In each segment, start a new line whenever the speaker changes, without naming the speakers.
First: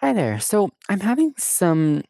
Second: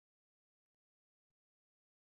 Hi there. So I'm having some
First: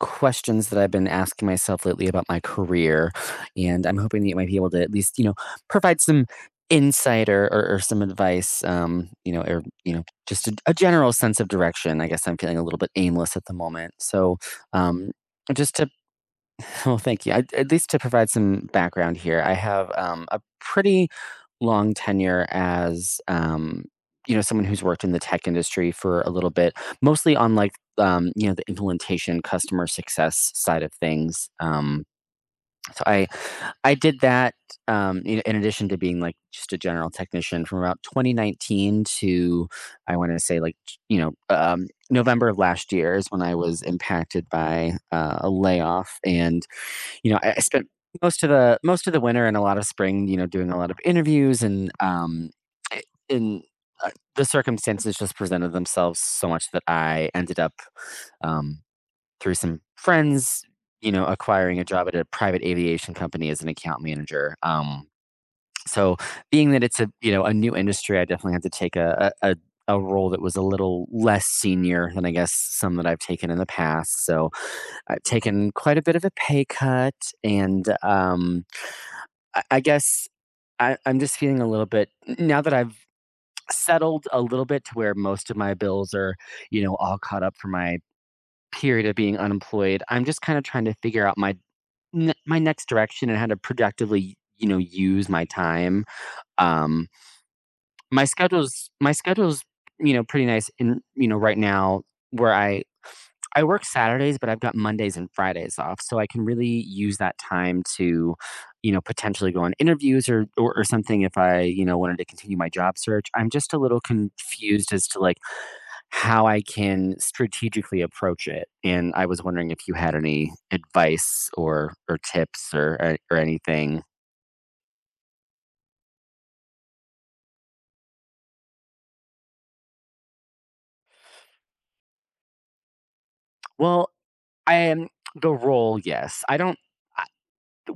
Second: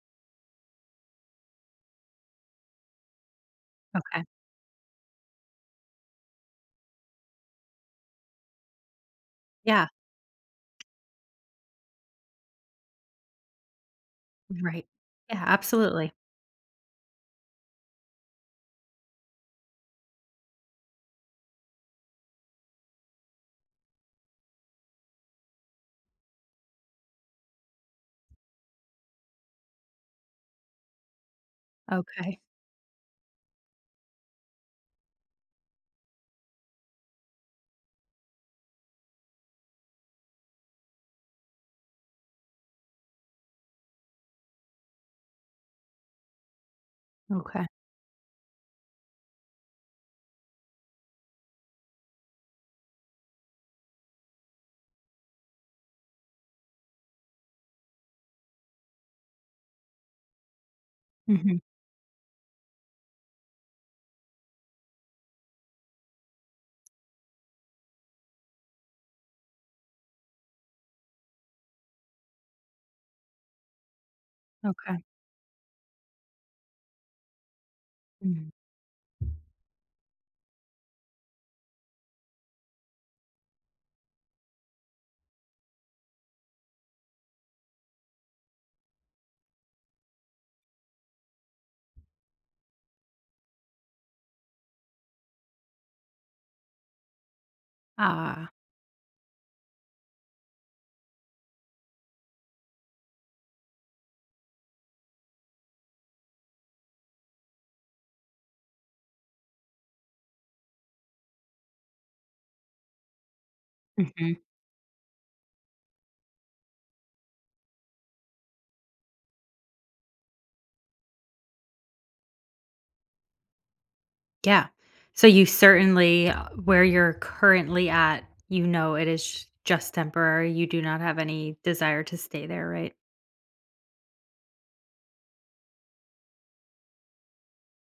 questions that I've been asking myself lately about my career, and I'm hoping
Okay.
that you might be able to at least, you know, provide some insight or some advice,
Yeah.
just a general sense of direction. I guess I'm feeling a little bit aimless at the moment. So
Right.
um,
Yeah,
just to
absolutely.
well, thank you. I, at least to provide some background here, I have a pretty long tenure as you know someone who's worked in the tech industry for a little bit, mostly on like you know the implementation, customer success side of things. Um,
Okay.
so I I did that in addition to being like just a general technician from about 2019 to I want to say like you know November of last year is when I was impacted by a layoff and you know, I
Okay.
spent most of the winter and a lot of spring, you know, doing a lot of interviews and I- in uh, the circumstances just presented themselves so much that I ended up um, through some friends, you know,
Mhm.
acquiring a job at a private aviation company as an account manager. So being that it's a, you know, a new industry, I definitely had to take a role that was a little less senior than I guess some that I've taken in the past. So
Okay.
I've taken quite a bit of a pay cut and
Mhm.
um I, I guess I'm just feeling a little bit now that I've settled a little bit to where most of my bills are, you know, all caught up for my period of being unemployed. I'm just kind of trying to figure out my my next direction and how to productively, you know, use my time. Um My
Ah.
schedule's my schedule's, you know, pretty nice in you know, right now where I work Saturdays, but I've got Mondays and Fridays off, so I can really use that time to, you know, potentially go on interviews or something if I, you know, wanted to continue my job search. I'm just a little
Mhm.
confused as to like how I can strategically approach it, and I was wondering if you had any advice or tips or anything.
Yeah. So you certainly where you're currently at, you know it is just temporary. You do not have any desire to stay there, right?
Well, I am the role, yes. I don't.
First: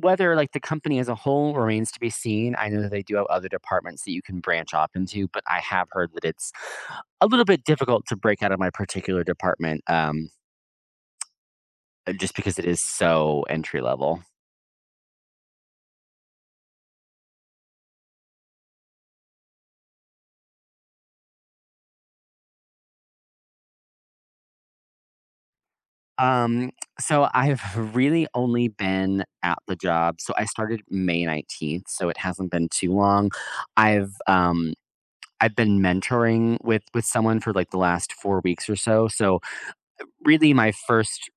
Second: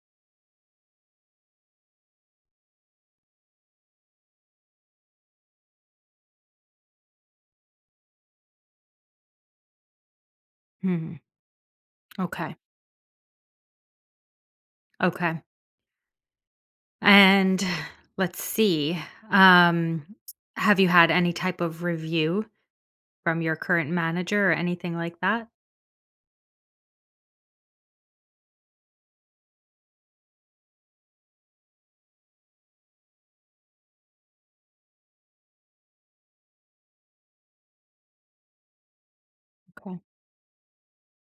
Whether, like, the company as a whole remains to be seen, I know that they do have other departments that you can branch off into, but I have heard that it's a little bit difficult to break out of my particular department,
Mhm.
just
Okay.
because it is so entry level.
Okay. And let's see. Um have you had any type of review from your current manager or anything like that?
Um, so I've really only been at the job so I started May 19th, so it hasn't been too long. I've, um, I've been mentoring with someone for, like, the last 4 weeks or so, so
Okay.
really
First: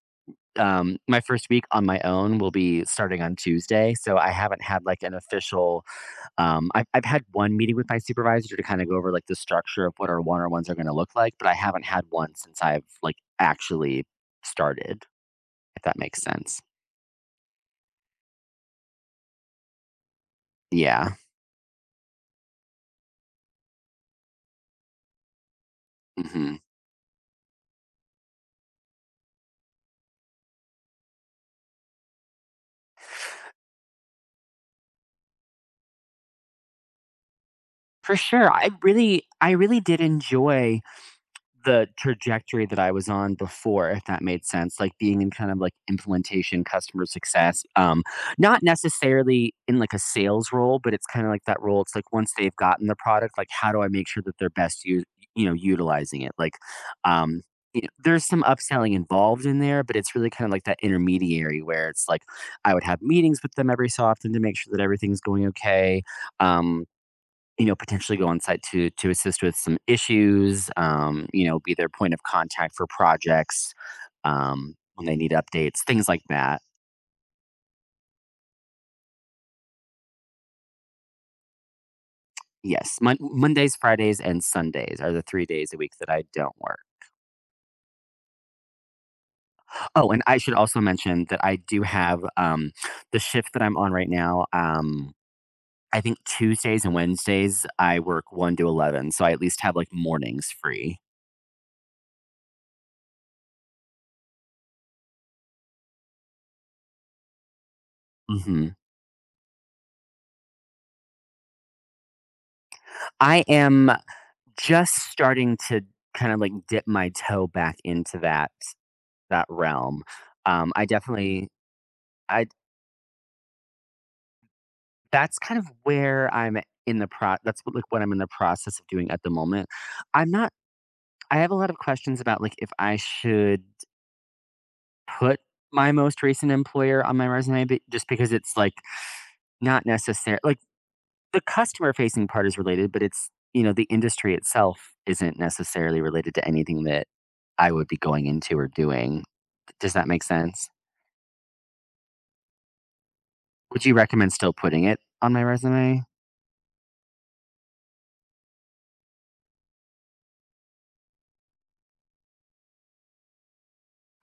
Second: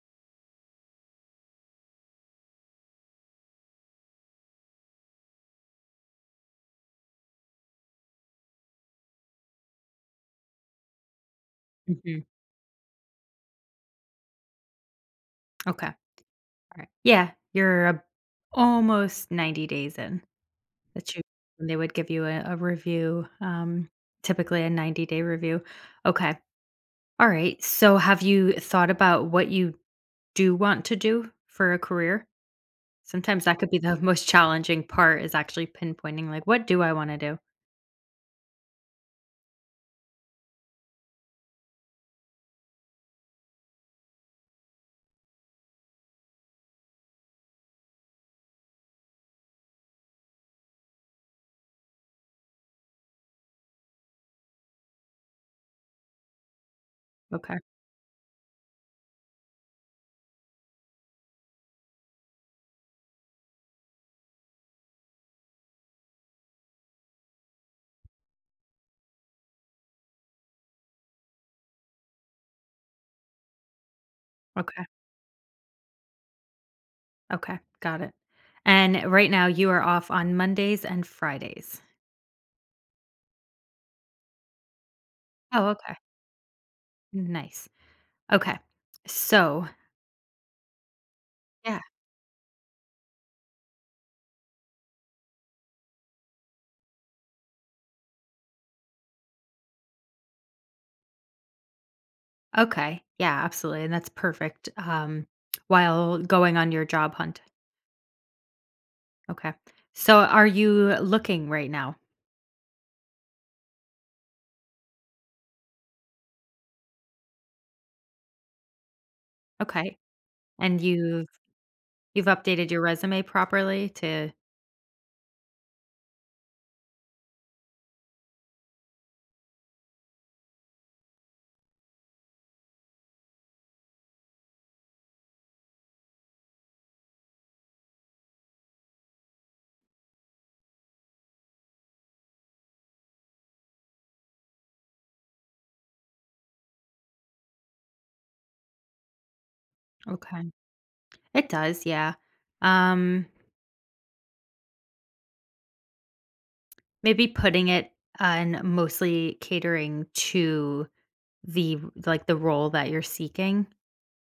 my first week on my own will be starting on Tuesday. So I haven't had like an official, I've had one meeting with my supervisor to kind of go over like the structure of what our one on ones are going to look like, but I haven't had
Mhm.
one since I've like actually started, if
Okay.
that makes sense.
Alright. Yeah, you're ab almost 90 days in that
Yeah.
you when they would give you a review, typically a 90-day review. Okay.
Hmm.
Alright, so have you thought about what you do want to do for a career? Sometimes that could be the most challenging part is actually pinpointing, like, "What do I wanna do?"
For sure. I really did enjoy the trajectory that I was on before, if that made sense, like being in kind of like implementation, customer success, not necessarily in like a sales role, but it's kind of like that role. It's like once they've gotten the product, like how do I make sure that they're best use, you know, utilizing it? Um,
Okay,
you know, there's some upselling involved in there, but it's really kind of like that intermediary where it's like I would have meetings with them every so often to make sure that everything's going okay. Um, you know, potentially go on site to assist with some issues, you know, be their point of contact for projects
okay,
when they need updates, things like that.
okay, got it. And right now, you are off on Mondays and Fridays.
Yes, Mondays, Fridays, and Sundays are the three
Oh,
days a
okay.
week that I don't work.
Nice. Okay. So
Oh, and I should also mention that I
yeah.
do have the shift that I'm on right now. I think Tuesdays and Wednesdays I work 1 to 11, so I at least have like mornings free.
Okay. Yeah, absolutely. And that's perfect. While going on your job hunt.
Hmm.
Okay. So are you looking right now?
I am. Just starting to kind of like dip my toe back into that
Okay.
realm.
And
I definitely
you've
I
updated your resume properly to.
that's kind of where I'm in the pro that's what, like what I'm in the process of doing at the moment. I'm not I have a lot of questions about like if I should put my most recent employer on my resume but just because it's like not necessary like the customer facing part is related, but it's you know, the industry itself isn't necessarily related to anything that I would be going into or doing. Does that make
Okay.
sense?
It does, yeah. Um,
Would you recommend still putting it on my resume?
maybe putting it on mostly catering to the like the role that you're seeking,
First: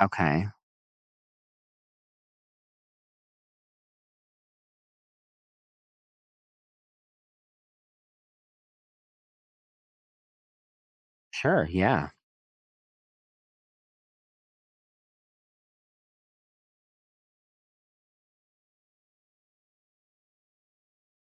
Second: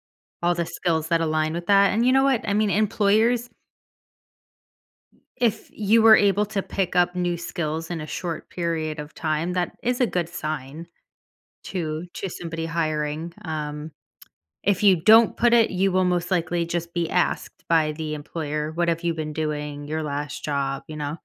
Okay.
all the skills that align with that. And you know what? I mean, employers If you were able to pick up new skills in a short period of time, that is a good sign
Sure. Yeah.
to somebody hiring. If you don't put it, you will most likely just be asked by the employer, "What have you been doing? Your last job?" You know?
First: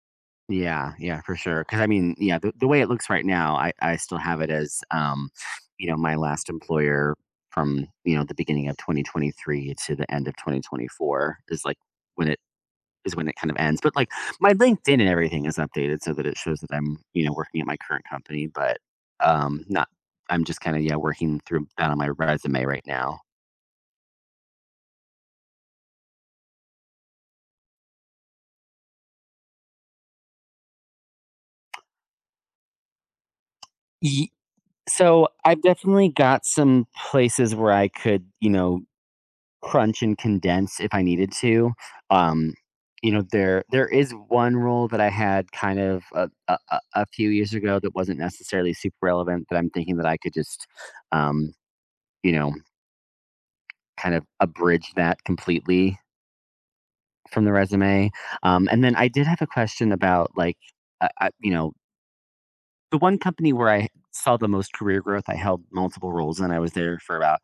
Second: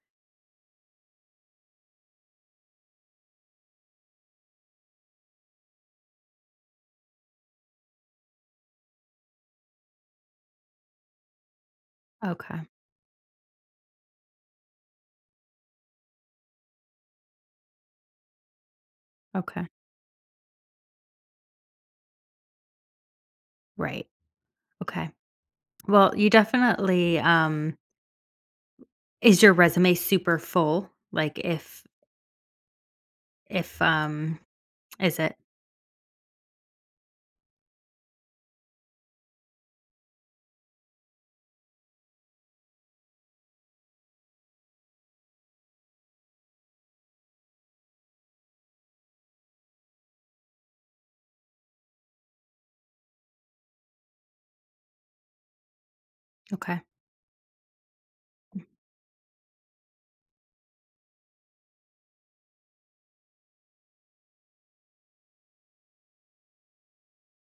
Yeah. Yeah. For sure. Because I mean, yeah, the way it looks right now, I still have it as, you know, my last employer from, you know, the beginning of 2023 to the end of 2024 is like when
Okay.
is when it kind of ends. But like my LinkedIn and everything is updated so that it shows that I'm, you know, working at my current company, but
Okay.
not I'm just kind of yeah, working through that on my resume right now.
Right. Okay. Well, you definitely is your resume super full? If
Ye-
is
So
it?
I've definitely got some places where I could, you know, crunch and condense if I needed to. Um you know there there is one role that I had kind of a few years ago that wasn't necessarily super relevant that I'm thinking that I could just um you know kind of abridge that completely
Okay.
from the resume. And then I did have a question about like, you know, the one company where I saw the most career growth, I held multiple roles and I was there for about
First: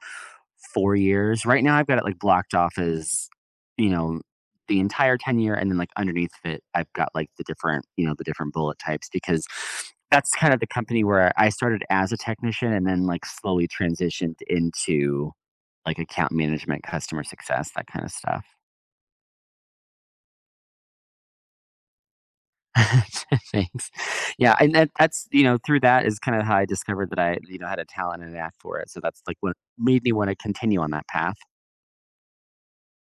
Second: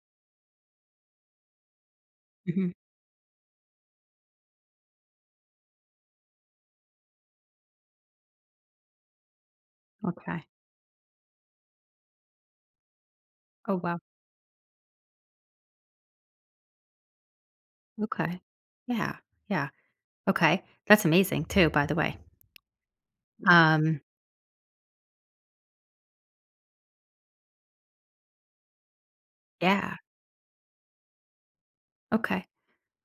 4 years. Right now, I've got it like blocked
Mhm.
off as, you know, the entire tenure, and then like underneath it, I've got like the different, you know, the different bullet types because that's
Okay.
kind of the company where I started as a technician and then like slowly
Oh wow.
transitioned into like account management, customer success, that kind of
Okay.
stuff.
Yeah. Yeah. Okay. That's amazing too, by the way.
Thanks.
Um,
Yeah, and that's you know, through that is kind of how I discovered that I, you know, had a talent and an knack for it, so that's, like, what
yeah.
made me wanna continue on that path.
Okay.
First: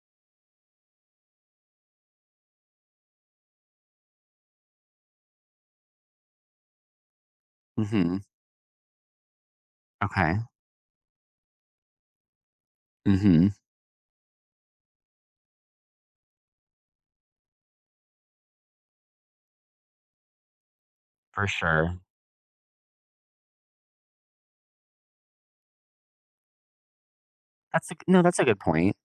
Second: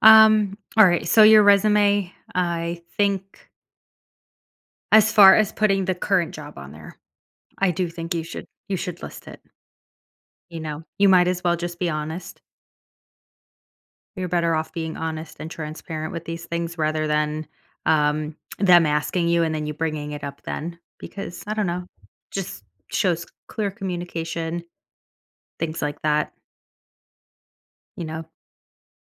All right. So your resume, I think as far as putting the current job on there, I do think
Mhm.
you should list it.
Okay.
You know, you might as well just be honest.
Mhm.
You're better off being honest and transparent with these things rather than them asking you and then you bringing it up then because
For
I don't know,
sure.
just shows clear communication, things like that,
That's a g
you
No,
know.
that's a good point.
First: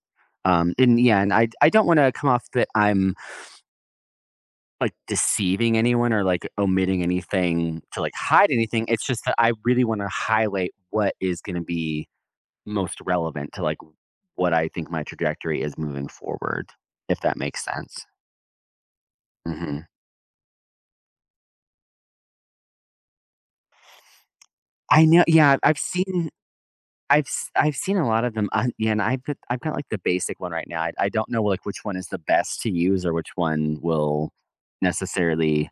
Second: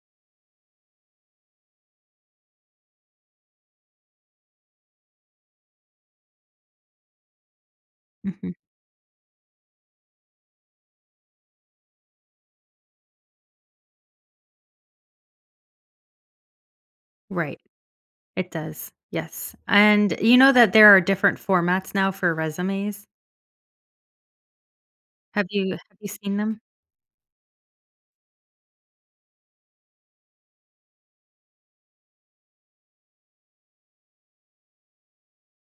And, yeah, and I don't wanna come off that I'm, like, deceiving anyone or, like, omitting anything to, like, hide
Mhm.
anything, it's just that I really wanna highlight what is gonna be most relevant to, like, what I think my trajectory is moving forward, if that
Right.
makes sense.
It does, yes,
Mhm.
and you know that there are different formats now for resumes?
I know yeah,
Have you seen them?
I've seen a lot of them on yeah, and I've got, like, the basic one right now. I don't know, like, which one is the best to use or which one will necessarily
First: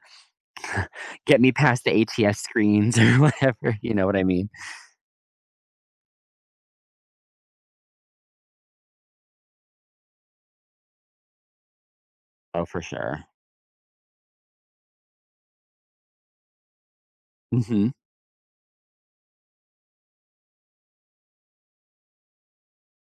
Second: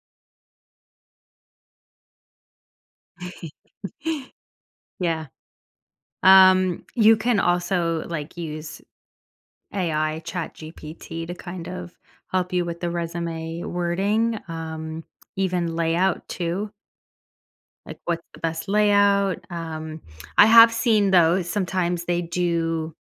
get me past the ATS screens or whatever, you know what I mean?
Yeah, you can also, like, use AI, Chat GPT, to kind of help you
Oh,
with
for
the
sure.
resume wording, even layout too,
Mhm.
like, what's the best layout. Um, I have seen, though, sometimes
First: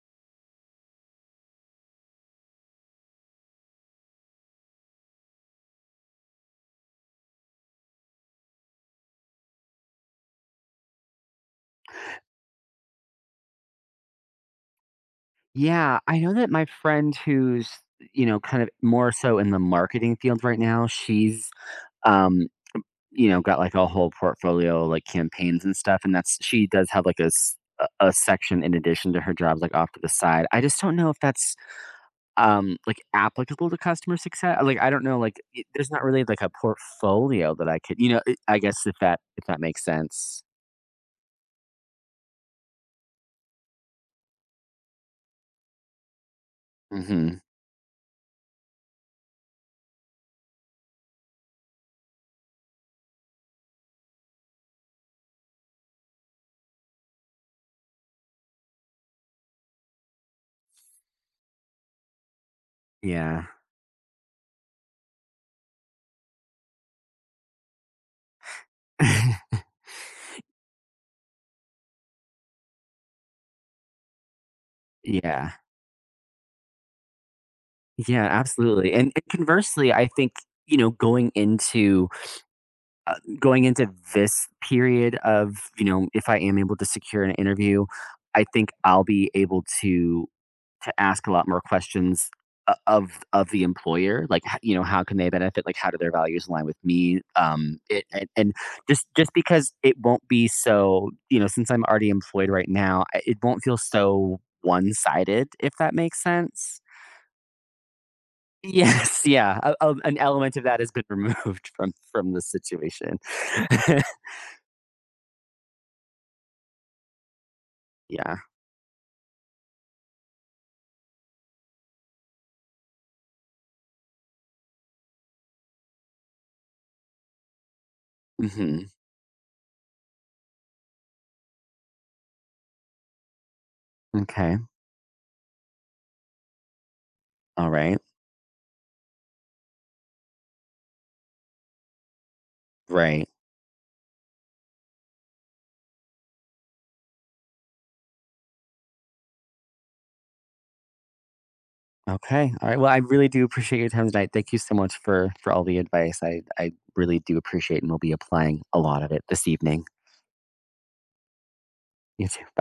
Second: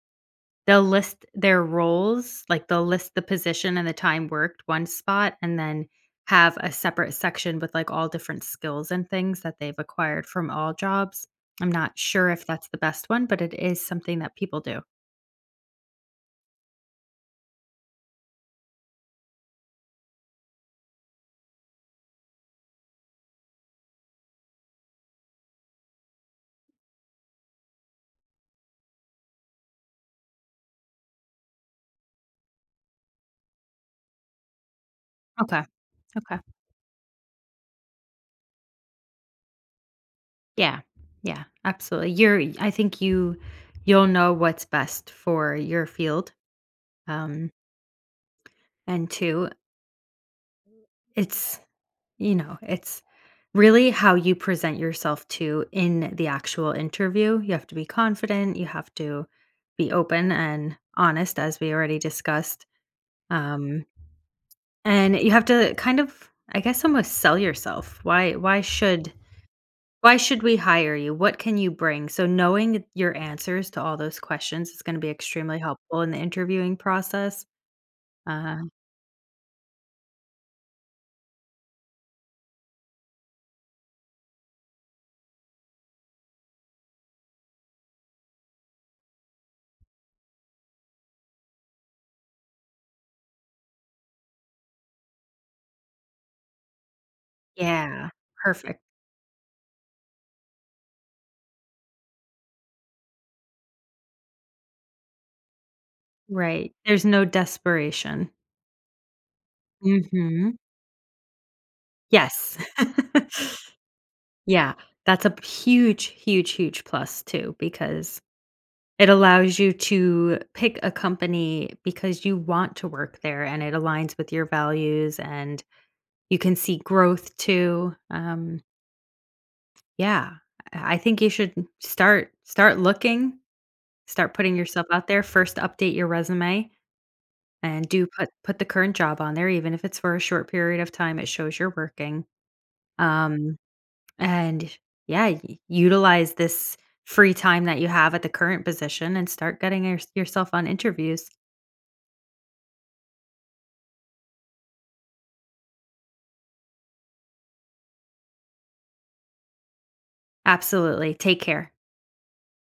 they'll list their roles, like, they'll list the position and the time worked, one spot, and then have a separate section with, like, all different skills and things that they've acquired from all jobs. I'm not sure if that's the best one, but it is something that people do.
Yeah, I know that my friend who's, you know, kind of more so in the marketing field right now, um you know, got like a whole portfolio, like campaigns and stuff, and that's she does have like a s- a section in addition to her jobs, like off to the side. I just don't know if that's like applicable to customer success. Like I don't know, like
Okay,
it, there's not really
okay.
like a portfolio that I could, you know. I guess if that makes sense.
Yeah, yeah, absolutely. You're I think you'll know what's best for your field,
Hmm.
um, and two, it's you know, it's really how you present yourself to in the actual interview. You have to be confident, you have to be open and honest, as we already discussed.
Yeah.
Um, and you have to kind of, I guess, almost sell yourself. Why should we hire you? What can you bring? So knowing your answers to all those questions is going to be
Yeah.
extremely helpful in the interviewing process.
Yeah.
Uh,
Absolutely. And conversely, I think you know going into this period of you know if I am able to secure an interview I think I'll be able to ask a lot more questions of the employer like you know how can they benefit like how do their values align with me um it,
yeah,
and, and
perfect.
just because it won't be so you know since I'm already employed right now it won't feel so one-sided if that makes
Right.
sense
There's no desperation.
yes yeah an
Hmm.
element of that has been removed from the
Yes.
situation
Yeah, that's a huge, huge, huge plus too, because
yeah.
it allows you to pick a company because you want to work there and it aligns with your values and you can see growth too.
Mhm.
Yeah, I think you should start looking, start putting
Okay.
yourself out there. First, update your resume
All
and
right.
do put the current job on there, even if it's for a short period of time, it shows you're working.
Right.
Um, and yeah, utilize this free time that you have at the current position and start getting yourself on interviews.
Okay. All right. Well, I really do appreciate your time tonight. Thank you so much for all the advice. I really do appreciate and will be applying a lot of it this evening.
Absolutely. Take care.
You too. Bye.